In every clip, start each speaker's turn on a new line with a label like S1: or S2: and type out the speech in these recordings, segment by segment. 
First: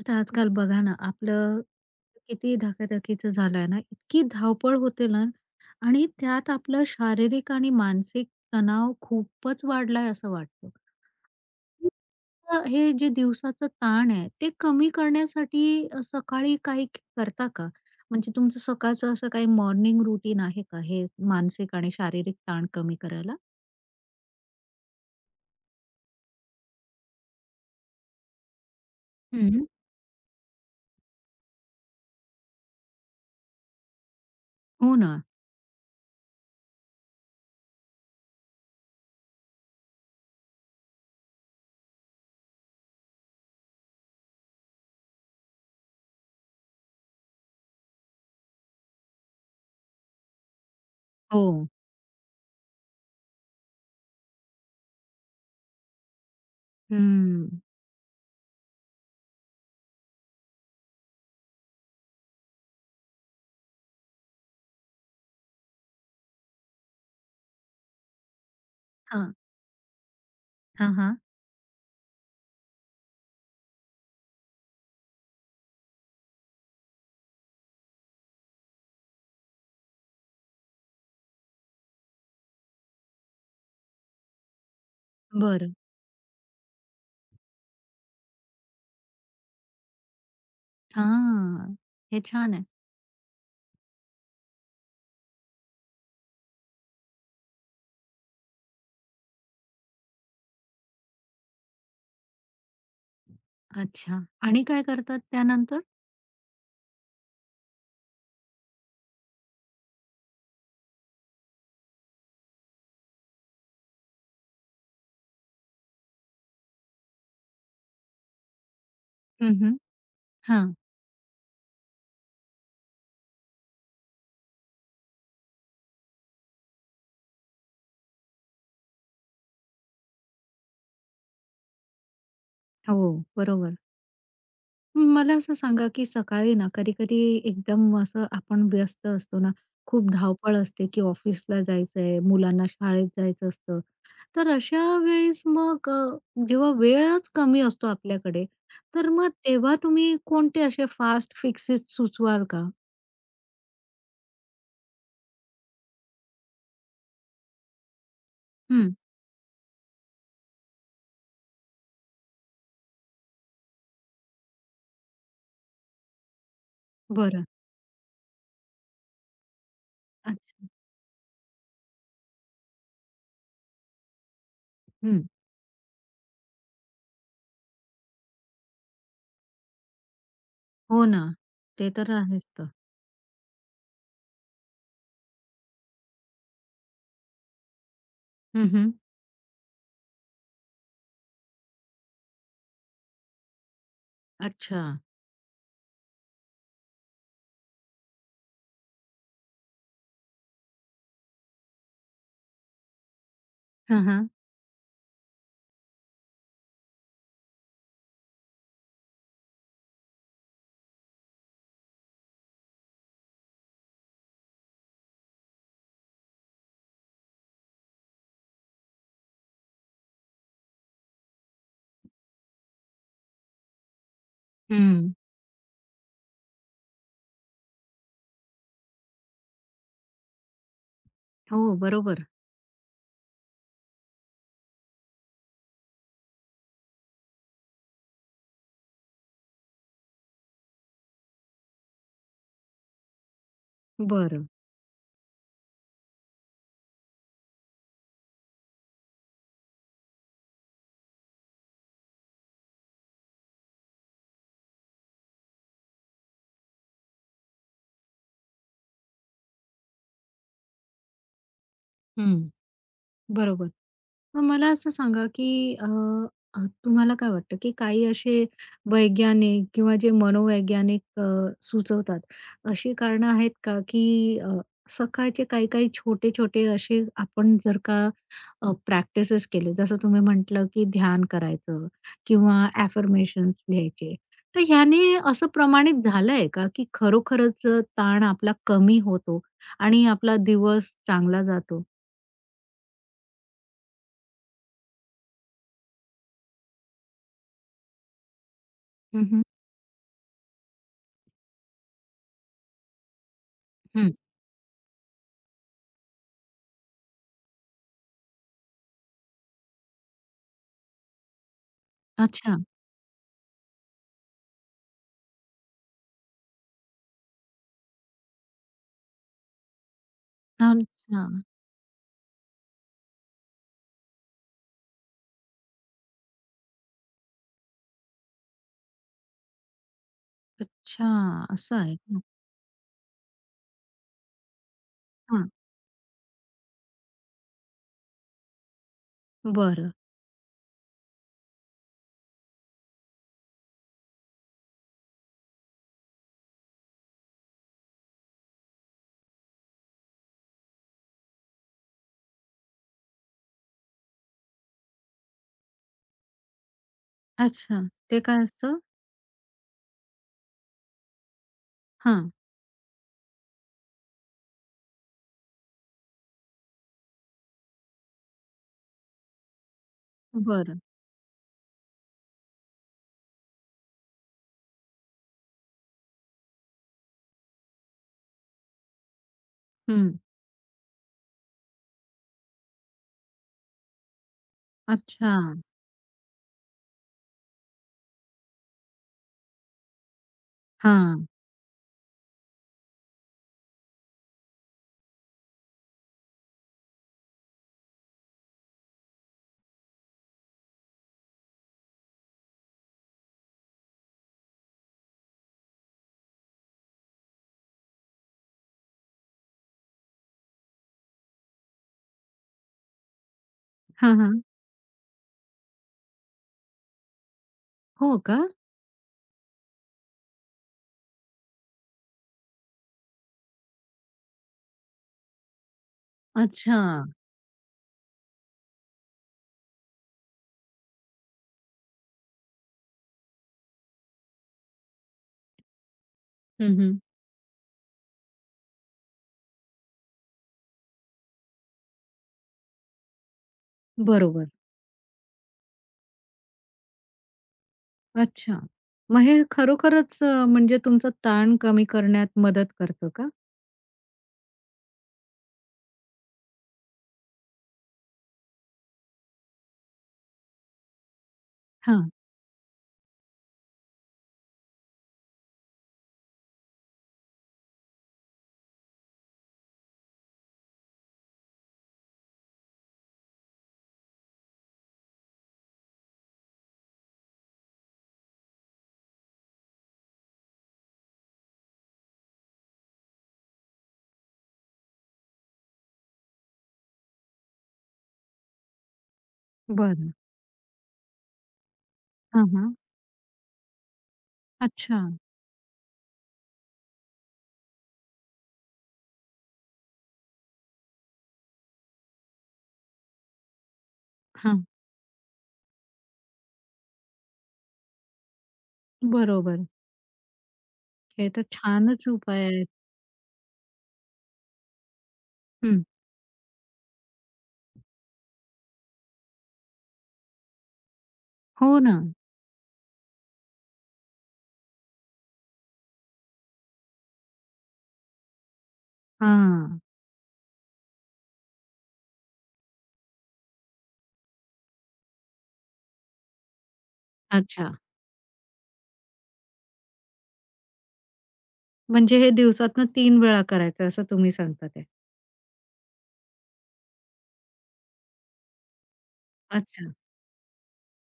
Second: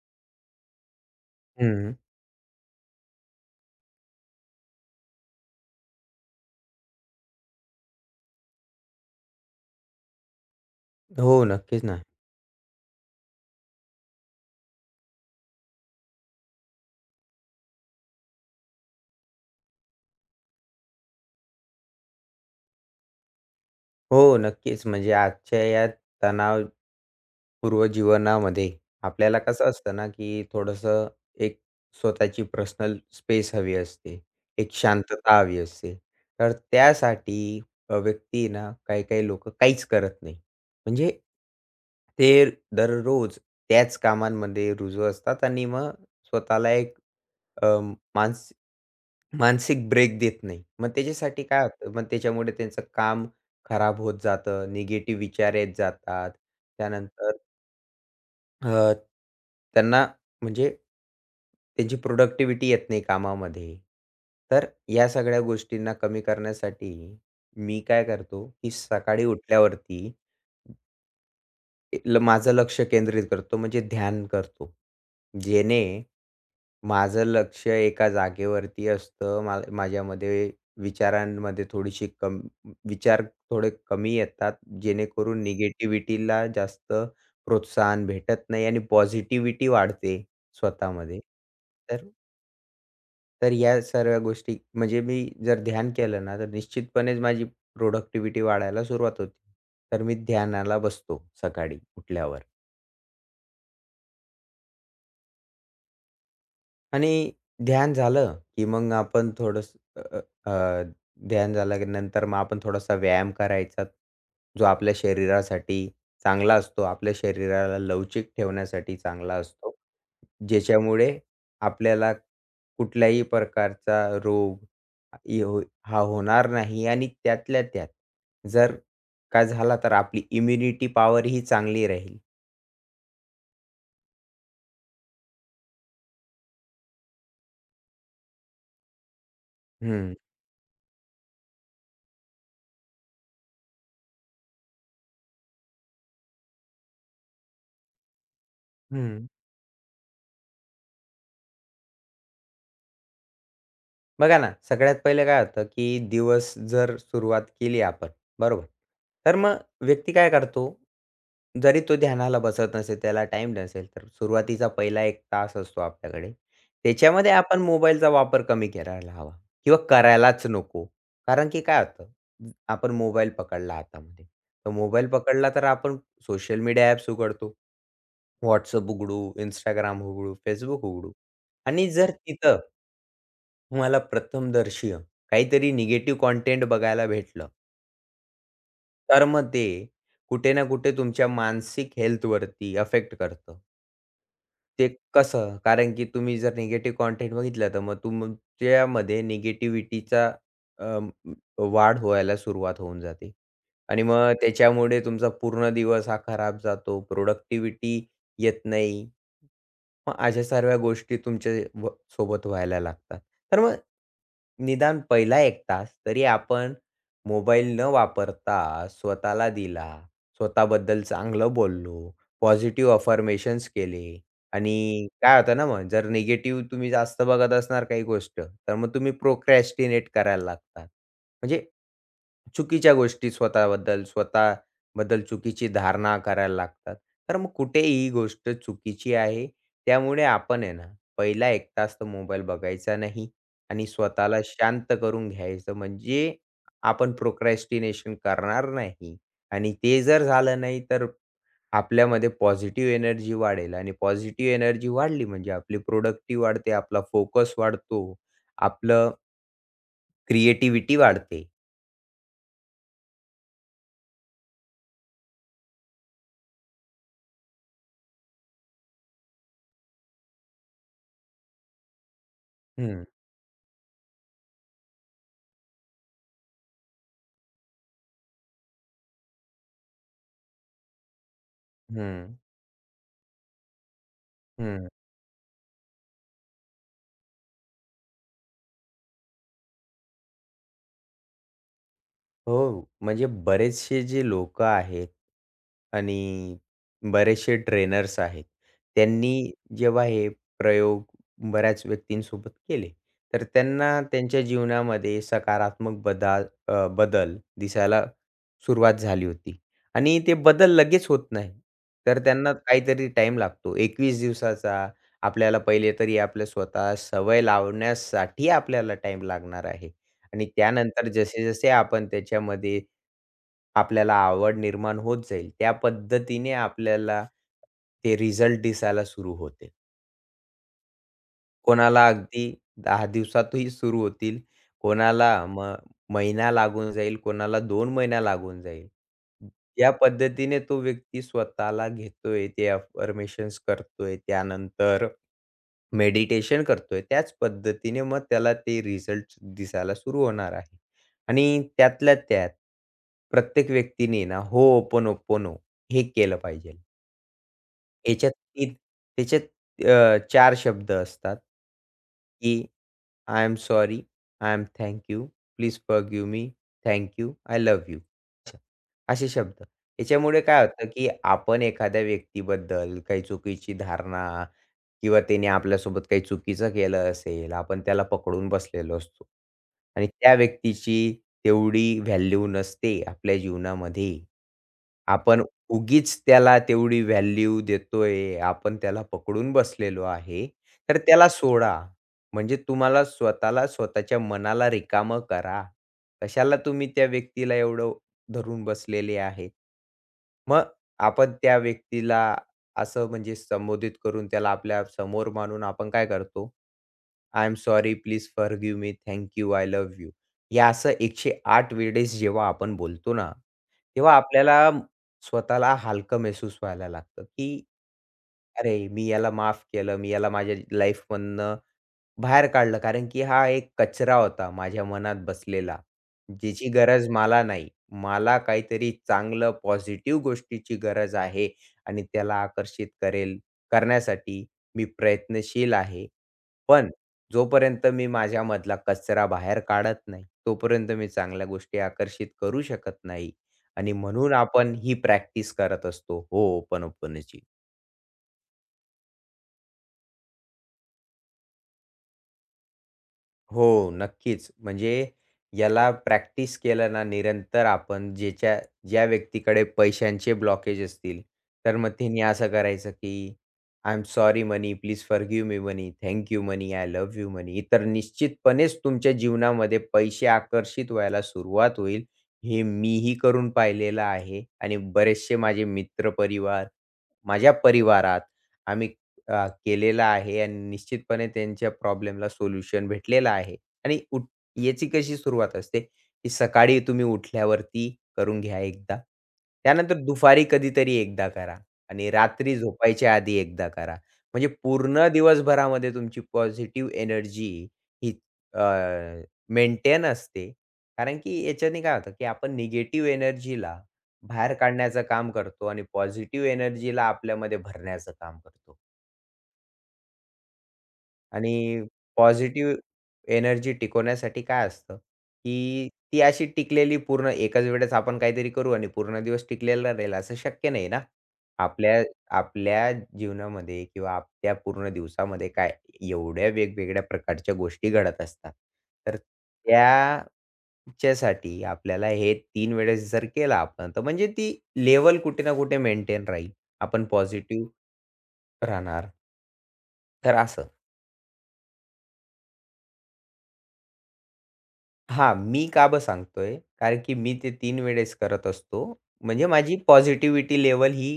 S1: आता आजकाल बघा ना, आपलं
S2: हं.
S1: किती धकाधकीचं झालंय ना, इतकी धावपळ होते ना आणि त्यात आपलं शारीरिक आणि मानसिक तणाव खूपच वाढलाय असं वाटतं.
S2: हो, नक्कीच ना.
S1: तर हे जे दिवसाचं ताण आहे, ते कमी करण्यासाठी सकाळी काही करता का? म्हणजे तुमचं सकाळचं असं काही मॉर्निंग रुटीन आहे का, हे मानसिक आणि शारीरिक ताण कमी करायला?
S2: हो, नक्कीच. म्हणजे आजच्या या तणावपूर्व जीवनामध्ये आपल्याला कसं
S1: हं.
S2: असतं ना, की थोडंसं एक स्वतःची पर्सनल स्पेस हवी असते. एक
S1: हो ना.
S2: शांतता हवी असते. तर त्यासाठी व्यक्ती ना, काही-काही लोक काहीच करत नाही. म्हणजे ते दररोज त्याच कामांमध्ये रुजू असतात आणि मग स्वतःला एक अ, मानस मानसिक ब्रेक देत नाही. मग त्याच्यासाठी काय
S1: हो.
S2: होतं, मग त्याच्यामुळे त्यांचं काम खराब होत जातं, निगेटिव्ह विचार येत जातात. त्यानंतर
S1: हं.
S2: अ, त्यांना म्हणजे त्यांची प्रोडक्टिव्हिटी येत नाही कामामध्ये. तर या सगळ्या गोष्टींना कमी करण्यासाठी मी काय करतो, की सकाळी
S1: हां.
S2: उठल्यावरती
S1: हां, हां.
S2: माझं लक्ष केंद्रित करतो म्हणजे ध्यान करतो. जेणे माझं लक्ष एका जागेवरती असतं. माझ्यामध्ये विचारांमध्ये थोडीशी विचार थोडे कमी येतात, जेणेकरून
S1: बरं.
S2: निगेटिव्हिटीला जास्त प्रोत्साहन भेटत नाही आणि पॉझिटिव्हिटी वाढते स्वतःमध्ये.
S1: हां.
S2: तर
S1: हे छान आहे.
S2: तर या सर्व गोष्टी म्हणजे मी जर ध्यान केलं ना, तर निश्चितपणेच माझी प्रोडक्टिव्हिटी वाढायला सुरुवात होते. तर मी ध्यानाला बसतो सकाळी उठल्यावर.
S1: अच्छा. आणि काय करतात त्यानंतर?
S2: आणि ध्यान झालं, की मग आपण थोडंसं अ, अ, अ, ध्यान झालं की नंतर मग आपण थोडासा व्यायाम करायचा, जो आपल्या शरीरासाठी चांगला असतो. आपल्या शरीराला लवचिक ठेवण्यासाठी चांगला
S1: हं,
S2: असतो.
S1: हं. हां.
S2: ज्याच्यामुळे आपल्याला कुठल्याही प्रकारचा रोग यो हा होणार नाही आणि त्यातल्या त्यात जर का झाला तर आपली इम्युनिटी पॉवर ही चांगली राहील.
S1: हो, बरोबर. मला असं सांगा, की सकाळी ना कधी-कधी एकदम असं आपण व्यस्त असतो ना, खूप
S2: हं,
S1: धावपळ असते, की ऑफिसला जायचंय, मुलांना शाळेत जायचं असतं. तर अशा वेळेस मग जेव्हा वेळच कमी असतो आपल्याकडे, तर
S2: हं.
S1: मग तेव्हा तुम्ही कोणते असे फास्ट फिक्सेस सुचवाल का?
S2: बघा ना, सगळ्यात पहिलं काय होतं, की दिवस जर सुरुवात केली आपण, बरोबर?
S1: हं.
S2: तर मग व्यक्ती काय करतो, जरी तो ध्यानाला बसत नसेल, त्याला टाइम नसेल, तर सुरुवातीचा पहिला एक तास असतो आपल्याकडे. त्याच्यामध्ये
S1: बरं.
S2: आपण मोबाईलचा वापर कमी करायला हवा किंवा करायलाच
S1: अच्छा.
S2: नको. कारण की काय होतं, आपण मोबाईल पकडला हातामध्ये. तर मोबाईल
S1: हं.
S2: पकडला तर आपण सोशल मीडिया ॲप्स उघडतो. WhatsApp उघडू, Instagram उघडू, Facebook
S1: हो
S2: उघडू
S1: ना.
S2: आणि
S1: ते
S2: जर
S1: तर आहेच
S2: तिथं
S1: तर.
S2: मला प्रथमदर्शी काहीतरी निगेटिव्ह कंटेंट बघायला भेटलं,
S1: हं,
S2: तर मग ते कुठे ना कुठे तुमच्या मानसिक हेल्थवरती अफेक्ट करतं.
S1: अच्छा.
S2: ते कसं? कारण की तुम्ही जर निगेटिव्ह कंटेंट बघितला, तर मग तुमच्यामध्ये निगेटिव्हिटीचा अ, वाढ व्हायला सुरुवात होऊन जाते आणि
S1: हां, हां.
S2: मग त्याच्यामुळे तुमचा पूर्ण दिवस हा खराब जातो. प्रोडक्टिव्हिटी येत नाही. मग अशा सर्व गोष्टी तुमच्या व सोबत व्हायला लागतात. तर मग निदान पहिला 1 तास तरी आपण मोबाईल न वापरता स्वतःला दिला. स्वतःबद्दल चांगलं बोललो, पॉझिटिव्ह अफर्मेशन्स केले आणि काय होतं ना मग जर निगेटिव्ह तुम्ही जास्त बघत असणार काही गोष्ट, तर मग तुम्ही प्रोक्रॅस्टिनेट करायला लागतात.
S1: हो,
S2: म्हणजे
S1: बरोबर.
S2: चुकीच्या गोष्टी स्वतःबद्दल, स्वतःबद्दल चुकीची धारणा करायला लागतात. तर मग कुठे ही गोष्ट चुकीची आहे. त्यामुळे आपण आहे ना, पहिला 1 तास तर मोबाईल बघायचा नाही आणि स्वतःला
S1: बरं.
S2: शांत करून घ्यायचं. म्हणजे आपण प्रोक्रॅस्टिनेशन करणार नाही आणि ते जर झालं नाही, तर आपल्यामध्ये पॉझिटिव्ह एनर्जी वाढेल आणि पॉझिटिव्ह एनर्जी वाढली म्हणजे आपली प्रोडक्टिव्ह वाढते, आपला फोकस वाढतो, आपलं क्रिएटिव्हिटी वाढते.
S1: हं, बरोबर. मग मला असं सांगा, की अ, अ, तुम्हाला काय वाटतं, की काही असे वैज्ञानिक किंवा जे मनोवैज्ञानिक सुचवतात, अशी
S2: हं,
S1: कारणं आहेत का, की अ, सकाळचे काही-काही छोटे-छोटे असे आपण जर का प्रॅक्टिसेस केले. जसं तुम्ही म्हटलं, की ध्यान करायचं
S2: हं,
S1: किंवा अफर्मेशन्स लिहायचे. तर
S2: हं.
S1: ह्याने असं प्रमाणित झालंय का, की खरोखरच ताण आपला कमी होतो आणि आपला दिवस चांगला जातो?
S2: हो, म्हणजे बरेचसे जे लोकं आहेत आणि बरेचसे ट्रेनर्स आहेत.
S1: हं, हं.
S2: त्यांनी जेव्हा हे प्रयोग बऱ्याच व्यक्तींसोबत केले, तर त्यांना त्यांच्या जीवनामध्ये सकारात्मक बदल दिसायला सुरुवात झाली होती आणि ते बदल लगेच होत नाही. तर त्यांना
S1: अच्छा.
S2: काहीतरी टाईम लागतो. 21 दिवसाचा आपल्याला पहिले तरी आपल्या स्वतः सवय लावण्यासाठी आपल्याला टाईम लागणार आहे. आणि त्यानंतर
S1: अच्छा.
S2: जसे-जसे आपण त्याच्यामध्ये आपल्याला आवड निर्माण होत जाईल, त्या पद्धतीने आपल्याला ते रिझल्ट दिसायला सुरू होते.
S1: अच्छा. असं आहे
S2: कोणाला
S1: का?
S2: अगदी 10 दिवसातही सुरू होतील, कोणाला
S1: हां.
S2: महिना लागून जाईल, कोणाला 2 महिना लागून जाईल. या
S1: बरं.
S2: पद्धतीने तो व्यक्ती स्वतःला घेतोय, ते अफर्मेशन्स करतोय. त्यानंतर मेडिटेशन करतोय, त्याच पद्धतीने मग त्याला ते रिझल्ट्स दिसायला सुरू होणार आहे. आणि त्यातल्या त्यात प्रत्येक व्यक्तीने ना होओपोनोपोनो हे केलं पाहिजे.
S1: अच्छा. ते
S2: याच्यात
S1: काय
S2: ती
S1: असतं?
S2: त्याच्यात चार शब्द असतात,
S1: हां.
S2: की I am sorry, I am thank you, please forgive me, thank you, I love you. असे शब्द. याच्यामुळे काय
S1: बरं.
S2: होतं, की आपण एखाद्या व्यक्तीबद्दल काही चुकीची धारणा किंवा त्याने आपल्यासोबत काही चुकीचं केलं असेल, आपण त्याला पकडून बसलेलो असतो आणि
S1: हं.
S2: त्या व्यक्तीची तेवढी व्हॅल्यू नसते आपल्या जीवनामध्ये.
S1: अच्छा.
S2: आपण उगीच त्याला तेवढी व्हॅल्यू देतोय, आपण त्याला पकडून बसलेलो आहे, तर
S1: हां.
S2: त्याला सोडा. म्हणजे तुम्हाला स्वतःला स्वतःच्या मनाला रिकामं करा. कशाला तुम्ही त्या व्यक्तीला एवढं धरून बसलेले आहे. मग आपण त्या व्यक्तीला असं म्हणजे संबोधित करून त्याला आपल्या समोर मानून आपण काय करतो? I am sorry, please forgive me, thank you, I love you. हे असं 108 वेळेस जेव्हा आपण बोलतो ना, तेव्हा
S1: हां, हां.
S2: आपल्याला स्वतःला हलकं महसूस व्हायला लागतं, की
S1: हो का?
S2: अरे, मी याला माफ केलं, मी याला माझ्या लाईफमधनं बाहेर काढलं. कारण की हा एक कचरा होता माझ्या मनात बसलेला. ज्याची
S1: अच्छा.
S2: गरज मला नाही. मला काहीतरी चांगलं पॉझिटिव्ह गोष्टीची गरज आहे आणि त्याला आकर्षित करेल करण्यासाठी मी प्रयत्नशील आहे.
S1: हं,
S2: पण
S1: हं.
S2: जोपर्यंत मी माझ्यामधला कचरा बाहेर काढत नाही, तोपर्यंत मी चांगल्या गोष्टी आकर्षित करू शकत नाही. आणि म्हणून
S1: बरोबर.
S2: आपण ही प्रॅक्टिस करत असतो, होओपनची.
S1: अच्छा. मग हे खरोखरच म्हणजे तुमचा ताण कमी करण्यात मदत करतं का?
S2: हो, नक्कीच. म्हणजे याला प्रॅक्टिस केलं ना निरंतर आपण ज्या व्यक्तीकडे पैशांचे ब्लॉकेज असतील, तर मग
S1: हां.
S2: तिने असं करायचं की I am sorry money, please forgive me money, thank you money, I love you money. तर निश्चितपणेच तुमच्या जीवनामध्ये पैसे आकर्षित व्हायला सुरुवात होईल. हे मीही करून पाहिलेलं आहे आणि बरेचसे माझे मित्र परिवार, माझ्या परिवारात आम्ही केलेला आहे आणि निश्चितपणे त्यांच्या प्रॉब्लेमला सोल्युशन भेटलेलं आहे. आणि याची कशी सुरुवात असते, की सकाळी तुम्ही उठल्यावरती करून घ्या एकदा. त्यानंतर
S1: बरं.
S2: दुपारी कधीतरी एकदा करा आणि
S1: हां,
S2: रात्री
S1: हां.
S2: झोपायच्या आधी एकदा करा. म्हणजे
S1: अच्छा.
S2: पूर्ण दिवसभरामध्ये तुमची पॉझिटिव्ह एनर्जी ही मेंटेन असते. कारण की याच्याने काय होतं, की आपण निगेटिव्ह एनर्जीला बाहेर
S1: हां,
S2: काढण्याचं काम करतो आणि पॉझिटिव्ह एनर्जीला आपल्यामध्ये भरण्याचं काम करतो.
S1: बरोबर. हे तर
S2: आणि
S1: छानच उपाय आहेत.
S2: पॉझिटिव्ह एनर्जी टिकवण्यासाठी काय असतं,
S1: हं.
S2: की ती अशी टिकलेली पूर्ण एकाच वेळेस आपण काहीतरी करू आणि पूर्ण दिवस टिकलेला राहील असं शक्य नाही ना.
S1: हो ना.
S2: आपल्या आपल्या जीवनामध्ये किंवा आपल्या पूर्ण दिवसामध्ये काय एवढ्या वेगवेगळ्या प्रकारच्या गोष्टी घडत असतात. तर
S1: हां.
S2: त्याच्यासाठी आपल्याला हे 3 वेळेस जर केलं आपण, तर म्हणजे ती लेव्हल कुठे ना कुठे मेंटेन राहील. आपण
S1: अच्छा.
S2: पॉझिटिव्ह राहणार. तर असं.
S1: म्हणजे हे दिवसातनं 3 वेळा करायचं असं तुम्ही सांगतात आहे.
S2: हां, मी का बरं सांगतोय? कारण की मी ते 3 वेळेस करत असतो. म्हणजे माझी
S1: अच्छा.
S2: पॉझिटिव्हिटी लेव्हल ही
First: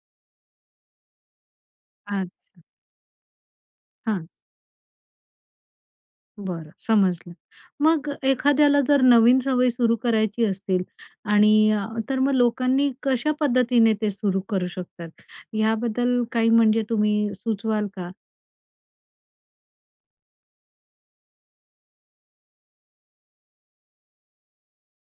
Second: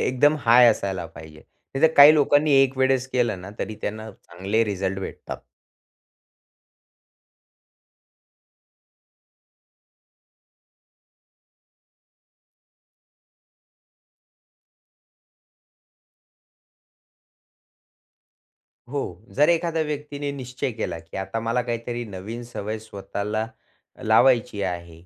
S2: एकदम हाय असायला पाहिजे. नाहीतर काही
S1: आ
S2: लोकांनी एक वेळेस केलं ना, तरी त्यांना
S1: हां.
S2: चांगले रिझल्ट भेटतात.
S1: बरं, समजलं. मग एखाद्याला जर नवीन सवय सुरू करायची असतील आणि तर मग लोकांनी कशा पद्धतीने ते सुरू करू शकतात? याबद्दल काही म्हणजे तुम्ही सुचवाल का?
S2: हो. जर एखाद्या व्यक्तीने निश्चय केला, की आता मला काहीतरी नवीन सवय स्वतःला लावायची आहे.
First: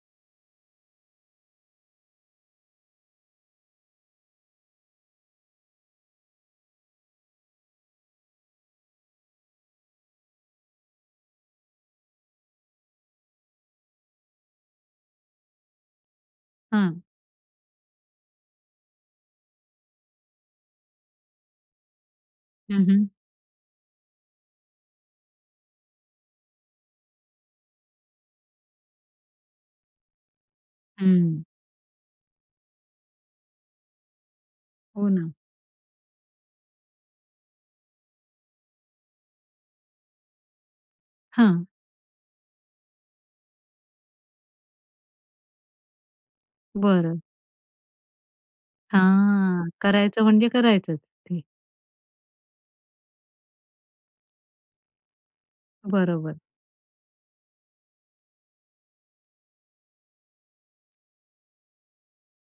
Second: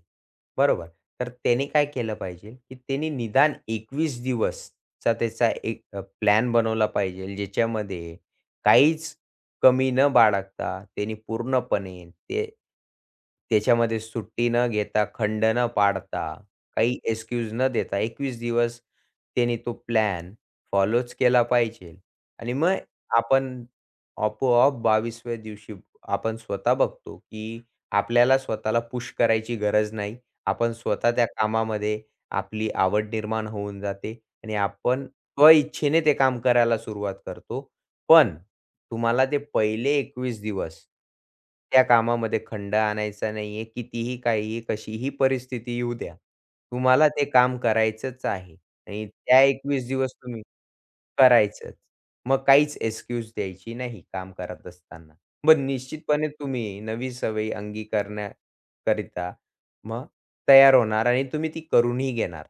S2: बरोबर. तर त्याने काय केलं पाहिजे, की त्याने निदान 21 दिवसचा त्याचा एक प्लॅन बनवला पाहिजे, ज्याच्यामध्ये काहीच कमी न बाळगता त्याने पूर्णपणे ते त्याच्यामध्ये सुट्टी न घेता, खंड न पाडता, काही
S1: हां.
S2: एक्सक्यूज न देता 21 दिवस त्याने तो प्लॅन फॉलोच केला पाहिजे आणि मग
S1: हं, हं.
S2: आपण आपोआप 22व्या दिवशी आपण स्वतः बघतो, की आपल्याला स्वतःला पुश करायची गरज नाही. आपण स्वतः त्या
S1: हं.
S2: कामामध्ये आपली आवड निर्माण होऊन जाते आणि आपण
S1: हो ना.
S2: स्वइच्छेने ते काम करायला सुरुवात करतो. पण तुम्हाला ते पहिले 21 दिवस
S1: हां,
S2: त्या कामामध्ये खंड आणायचा नाहीये. कितीही, काहीही, कशीही परिस्थिती येऊ द्या. तुम्हाला
S1: बरं.
S2: ते काम करायचंच आहे आणि त्या
S1: हां,
S2: 21 दिवस
S1: करायचं
S2: तुम्ही
S1: म्हणजे करायचंच ते.
S2: करायचंच. मग काहीच एक्सक्यूज द्यायची नाही काम करत असताना. मग निश्चितपणे
S1: बरोबर.
S2: तुम्ही नवी सवयी अंगीकारण्याकरिता मग तयार होणार आणि तुम्ही ती करूनही घेणार.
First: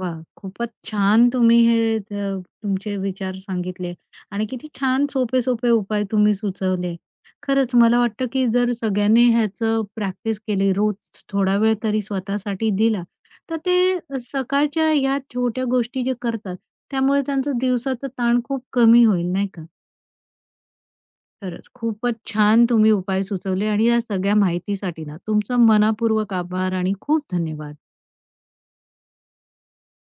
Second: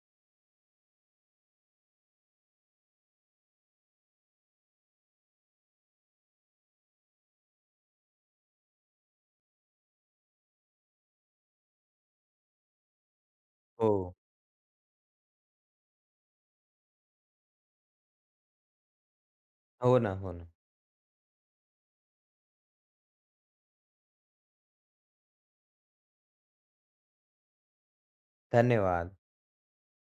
S1: वा, खूपच छान तुम्ही हे तुमचे विचार सांगितले आणि किती छान सोपे-सोपे उपाय तुम्ही सुचवले. खरंच मला वाटतं, की जर सगळ्यांनी ह्याचं प्रॅक्टिस केली, रोज थोडा वेळ तरी स्वतःसाठी दिला, तर ते
S2: हो.
S1: सकाळच्या या छोट्या गोष्टी जे करतात, त्यामुळे त्यांचं दिवसाचा ताण खूप कमी होईल, नाही का?
S2: हो ना, हो ना.
S1: खरंच खूपच छान तुम्ही उपाय सुचवले आणि या सगळ्या माहितीसाठी ना, तुमचा मनःपूर्वक आभार आणि खूप धन्यवाद.
S2: धन्यवाद.